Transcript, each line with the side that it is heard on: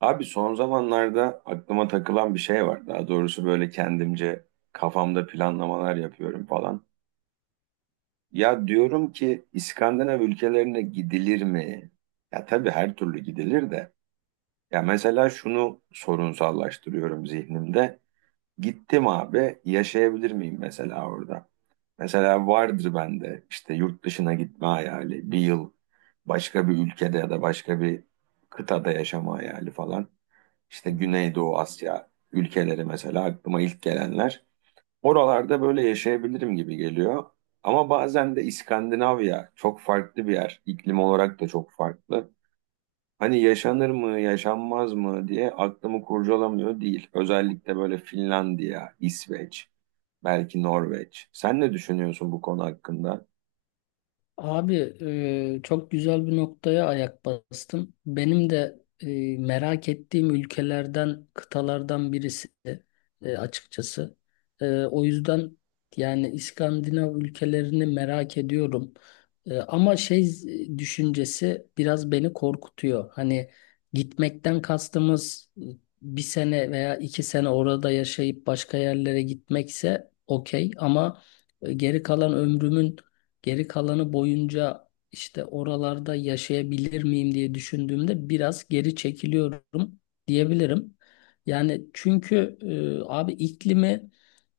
right: Abi son zamanlarda aklıma takılan bir şey var. Daha doğrusu böyle kendimce kafamda planlamalar yapıyorum falan. Ya diyorum ki İskandinav ülkelerine gidilir mi? Ya tabii her türlü gidilir de. Ya mesela şunu sorunsallaştırıyorum zihnimde. Gittim abi yaşayabilir miyim mesela orada? Mesela vardır bende işte yurt dışına gitme hayali, bir yıl başka bir ülkede ya da başka bir kıtada yaşama hayali falan işte Güneydoğu Asya ülkeleri mesela aklıma ilk gelenler. Oralarda böyle yaşayabilirim gibi geliyor. Ama bazen de İskandinavya çok farklı bir yer. İklim olarak da çok farklı. Hani yaşanır mı, yaşanmaz mı diye aklımı kurcalamıyor değil. Özellikle böyle Finlandiya, İsveç, belki Norveç. Sen ne düşünüyorsun bu konu hakkında?
left: Abi, çok güzel bir noktaya ayak bastın. Benim de merak ettiğim ülkelerden, kıtalardan birisi açıkçası. O yüzden yani İskandinav ülkelerini merak ediyorum. Ama düşüncesi biraz beni korkutuyor. Hani gitmekten kastımız bir sene veya 2 sene orada yaşayıp başka yerlere gitmekse okey ama geri kalan ömrümün geri kalanı boyunca işte oralarda yaşayabilir miyim diye düşündüğümde biraz geri çekiliyorum diyebilirim. Yani çünkü abi iklimi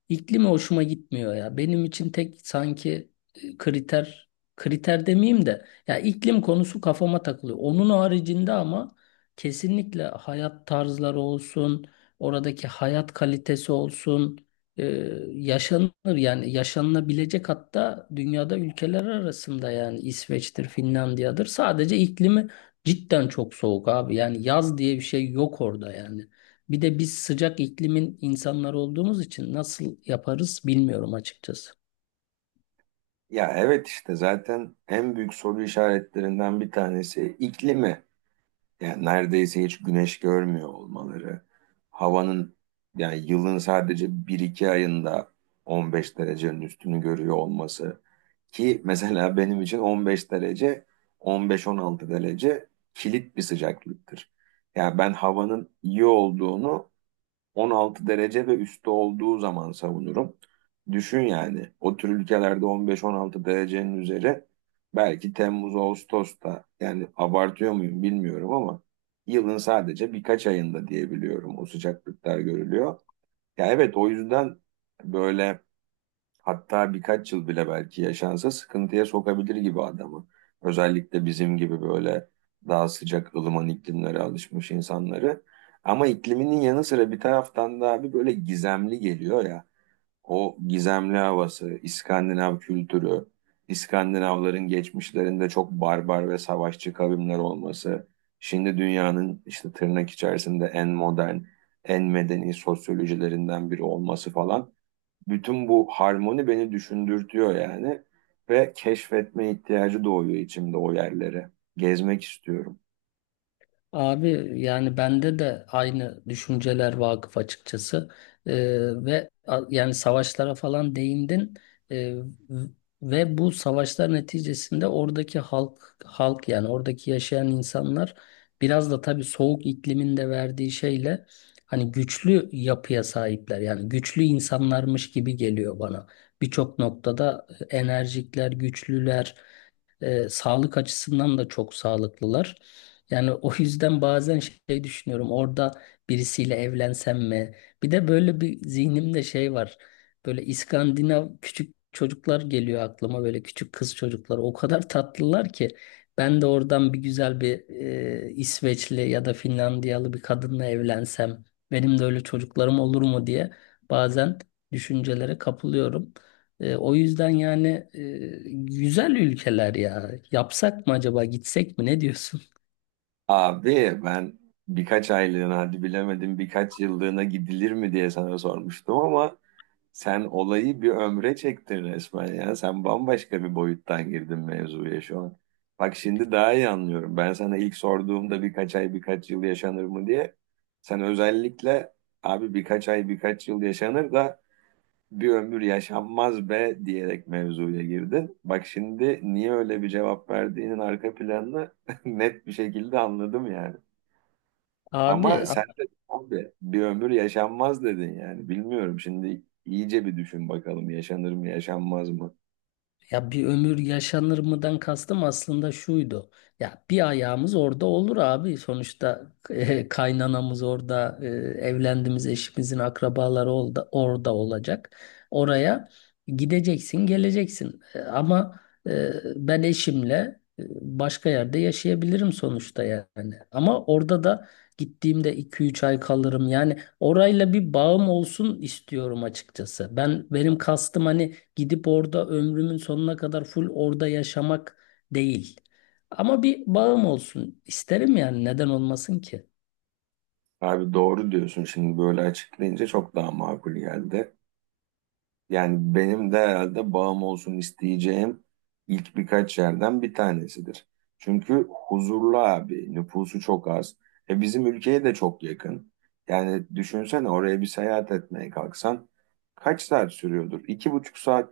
left: İklimi hoşuma gitmiyor ya. Benim için tek sanki kriter demeyeyim de ya iklim konusu kafama takılıyor. Onun haricinde ama kesinlikle hayat tarzları olsun, oradaki hayat kalitesi olsun, e, yaşanır yani yaşanılabilecek hatta dünyada ülkeler arasında yani İsveç'tir, Finlandiya'dır. Sadece iklimi cidden çok soğuk abi. Yani yaz diye bir şey yok orada yani. Bir de biz sıcak iklimin insanları olduğumuz için nasıl yaparız bilmiyorum açıkçası.
right: Ya evet, işte zaten en büyük soru işaretlerinden bir tanesi iklimi. Yani neredeyse hiç güneş görmüyor olmaları, havanın yani yılın sadece bir iki ayında 15 derecenin üstünü görüyor olması, ki mesela benim için 15 derece, 15-16 derece kilit bir sıcaklıktır. Yani ben havanın iyi olduğunu 16 derece ve üstü olduğu zaman savunurum. Düşün, yani o tür ülkelerde 15-16 derecenin üzeri belki Temmuz Ağustos'ta, yani abartıyor muyum bilmiyorum ama yılın sadece birkaç ayında diyebiliyorum o sıcaklıklar görülüyor. Ya evet, o yüzden böyle, hatta birkaç yıl bile belki yaşansa sıkıntıya sokabilir gibi adamı. Özellikle bizim gibi böyle daha sıcak ılıman iklimlere alışmış insanları. Ama ikliminin yanı sıra bir taraftan da abi böyle gizemli geliyor ya. O gizemli havası, İskandinav kültürü, İskandinavların geçmişlerinde çok barbar ve savaşçı kavimler olması. Şimdi dünyanın işte tırnak içerisinde en modern, en medeni sosyolojilerinden biri olması falan, bütün bu harmoni beni düşündürtüyor yani, ve keşfetme ihtiyacı doğuyor içimde o yerlere. Gezmek istiyorum.
left: Abi yani bende de aynı düşünceler vakıf açıkçası. Yani savaşlara falan değindin. Ee, v- ve bu savaşlar neticesinde oradaki halk yani oradaki yaşayan insanlar biraz da tabii soğuk iklimin de verdiği şeyle hani güçlü yapıya sahipler yani güçlü insanlarmış gibi geliyor bana. Birçok noktada enerjikler, güçlüler, sağlık açısından da çok sağlıklılar. Yani o yüzden bazen şey düşünüyorum. Orada birisiyle evlensem mi? Bir de böyle bir zihnimde şey var. Böyle İskandinav küçük çocuklar geliyor aklıma. Böyle küçük kız çocuklar. O kadar tatlılar ki. Ben de oradan bir güzel bir İsveçli ya da Finlandiyalı bir kadınla evlensem. Benim de öyle çocuklarım olur mu diye bazen düşüncelere kapılıyorum. O yüzden yani güzel ülkeler ya. Yapsak mı acaba? Gitsek mi? Ne diyorsun?
right: Abi ben birkaç aylığına, hadi bilemedim birkaç yıllığına gidilir mi diye sana sormuştum ama sen olayı bir ömre çektin resmen ya. Sen bambaşka bir boyuttan girdin mevzuya şu an. Bak, şimdi daha iyi anlıyorum. Ben sana ilk sorduğumda birkaç ay birkaç yıl yaşanır mı diye sen özellikle, abi birkaç ay birkaç yıl yaşanır da bir ömür yaşanmaz be diyerek mevzuya girdin. Bak şimdi niye öyle bir cevap verdiğinin arka planını net bir şekilde anladım yani.
left: Abi,
right: Ama sen
left: abi
right: de abi bir ömür yaşanmaz dedin yani. Bilmiyorum, şimdi iyice bir düşün bakalım yaşanır mı yaşanmaz mı?
left: ya bir ömür yaşanır mıdan kastım aslında şuydu. Ya bir ayağımız orada olur abi. Sonuçta kaynanamız orada, evlendiğimiz eşimizin akrabaları orada, orada olacak. Oraya gideceksin, geleceksin. Ama eh, ben eşimle başka yerde yaşayabilirim sonuçta yani. Ama orada da gittiğimde 2 3 ay kalırım. Yani orayla bir bağım olsun istiyorum açıkçası. Benim kastım hani gidip orada ömrümün sonuna kadar full orada yaşamak değil. Ama bir bağım olsun isterim yani neden olmasın ki?
right: Abi doğru diyorsun, şimdi böyle açıklayınca çok daha makul geldi. Yani benim de herhalde bağım olsun isteyeceğim ilk birkaç yerden bir tanesidir. Çünkü huzurlu abi, nüfusu çok az. E bizim ülkeye de çok yakın. Yani düşünsene, oraya bir seyahat etmeye kalksan kaç saat sürüyordur? İki buçuk saat,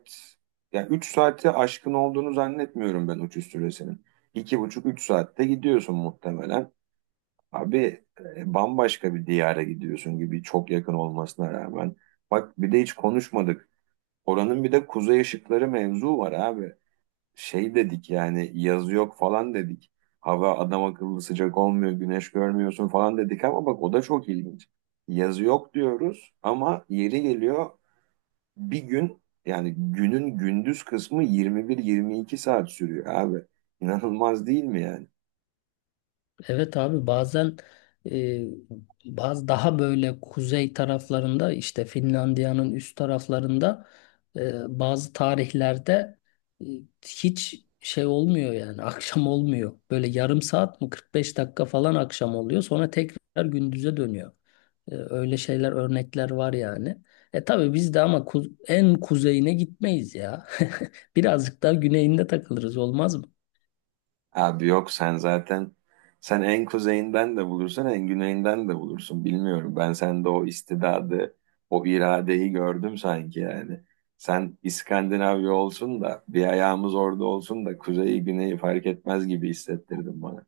right: ya üç saati aşkın olduğunu zannetmiyorum ben uçuş süresinin. İki buçuk, üç saatte gidiyorsun muhtemelen. Abi bambaşka bir diyara gidiyorsun gibi, çok yakın olmasına rağmen. Bak, bir de hiç konuşmadık. Oranın bir de kuzey ışıkları mevzu var abi. Şey dedik yani, yazı yok falan dedik. Hava adam akıllı sıcak olmuyor, güneş görmüyorsun falan dedik ama bak o da çok ilginç. Yazı yok diyoruz ama yeri geliyor bir gün, yani günün gündüz kısmı 21-22 saat sürüyor abi. İnanılmaz değil mi yani?
left: Evet abi, bazen e, bazı daha böyle kuzey taraflarında işte Finlandiya'nın üst taraflarında bazı tarihlerde e, hiç şey olmuyor yani akşam olmuyor. Böyle yarım saat mi 45 dakika falan akşam oluyor sonra tekrar gündüze dönüyor. Öyle şeyler, örnekler var yani. E tabii biz de ama en kuzeyine gitmeyiz ya. Birazcık daha güneyinde takılırız, olmaz mı?
right: Abi yok, sen zaten sen en kuzeyinden de bulursun en güneyinden de bulursun, bilmiyorum. Ben sende o istidadı, o iradeyi gördüm sanki yani. Sen İskandinavya olsun da bir ayağımız orada olsun da kuzeyi güneyi fark etmez gibi hissettirdin bana.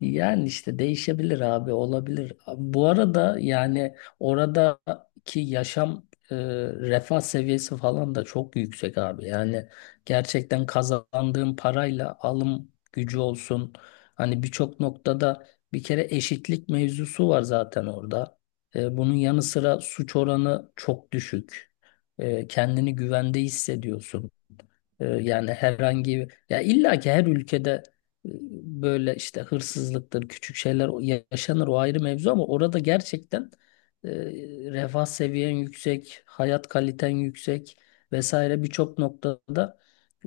left: Yani işte değişebilir abi, olabilir. Bu arada yani oradaki yaşam refah seviyesi falan da çok yüksek abi. Yani gerçekten kazandığın parayla alım gücü olsun. Hani birçok noktada bir kere eşitlik mevzusu var zaten orada. Bunun yanı sıra suç oranı çok düşük. Kendini güvende hissediyorsun. Yani herhangi ya illa ki her ülkede e, böyle işte hırsızlıktır, küçük şeyler yaşanır, o ayrı mevzu ama orada gerçekten e, refah seviyen yüksek, hayat kaliten yüksek vesaire. Birçok noktada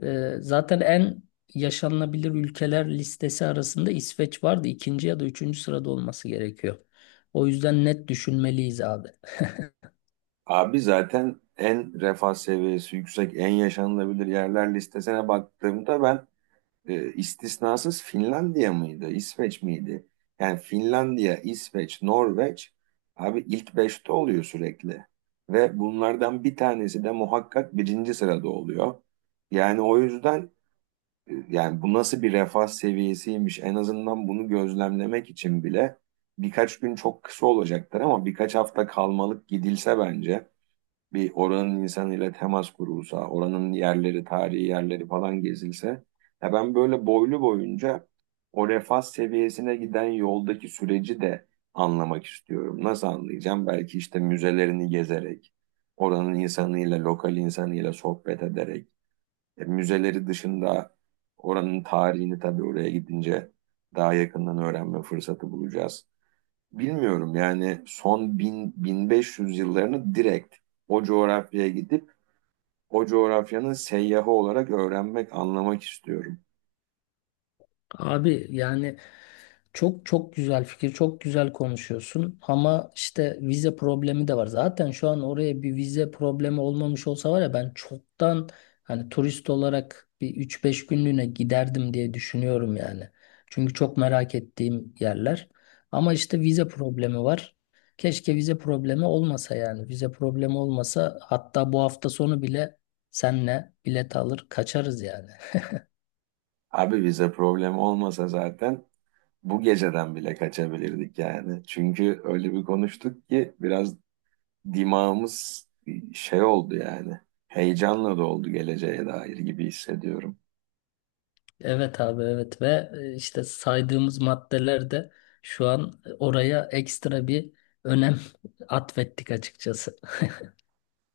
left: zaten en yaşanılabilir ülkeler listesi arasında İsveç vardı. İkinci ya da üçüncü sırada olması gerekiyor. O yüzden net düşünmeliyiz abi.
right: Abi zaten en refah seviyesi yüksek en yaşanılabilir yerler listesine baktığımda ben istisnasız Finlandiya mıydı, İsveç miydi? Yani Finlandiya, İsveç, Norveç abi ilk beşte oluyor sürekli. Ve bunlardan bir tanesi de muhakkak birinci sırada oluyor. Yani o yüzden yani bu nasıl bir refah seviyesiymiş, en azından bunu gözlemlemek için bile birkaç gün çok kısa olacaktır ama birkaç hafta kalmalık gidilse bence, bir oranın insanıyla temas kurulsa, oranın yerleri, tarihi yerleri falan gezilse, ya ben böyle boylu boyunca o refah seviyesine giden yoldaki süreci de anlamak istiyorum. Nasıl anlayacağım? Belki işte müzelerini gezerek, oranın insanıyla, lokal insanıyla sohbet ederek, müzeleri dışında oranın tarihini tabii oraya gidince daha yakından öğrenme fırsatı bulacağız. Bilmiyorum, yani son 1000 1500 yıllarını direkt o coğrafyaya gidip o coğrafyanın seyyahı olarak öğrenmek, anlamak istiyorum.
left: Abi yani çok çok güzel fikir, çok güzel konuşuyorsun ama işte vize problemi de var. Zaten şu an oraya bir vize problemi olmamış olsa var ya, ben çoktan hani turist olarak bir üç beş günlüğüne giderdim diye düşünüyorum yani. Çünkü çok merak ettiğim yerler. Ama işte vize problemi var. Keşke vize problemi olmasa yani. Vize problemi olmasa hatta bu hafta sonu bile senle bilet alır kaçarız yani.
right: Abi bize problem olmasa zaten bu geceden bile kaçabilirdik yani. Çünkü öyle bir konuştuk ki biraz dimağımız şey oldu yani. Heyecanla doldu geleceğe dair gibi hissediyorum.
left: Evet abi, evet. Ve işte saydığımız maddeler de şu an oraya ekstra bir önem atfettik açıkçası.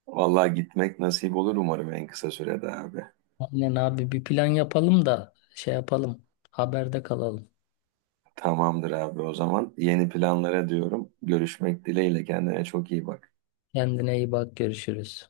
right: Vallahi gitmek nasip olur umarım en kısa sürede abi.
left: Aynen abi, bir plan yapalım da şey yapalım, haberde kalalım.
right: Tamamdır abi, o zaman. Yeni planlara diyorum. Görüşmek dileğiyle kendine çok iyi bak.
left: Kendine iyi bak, görüşürüz.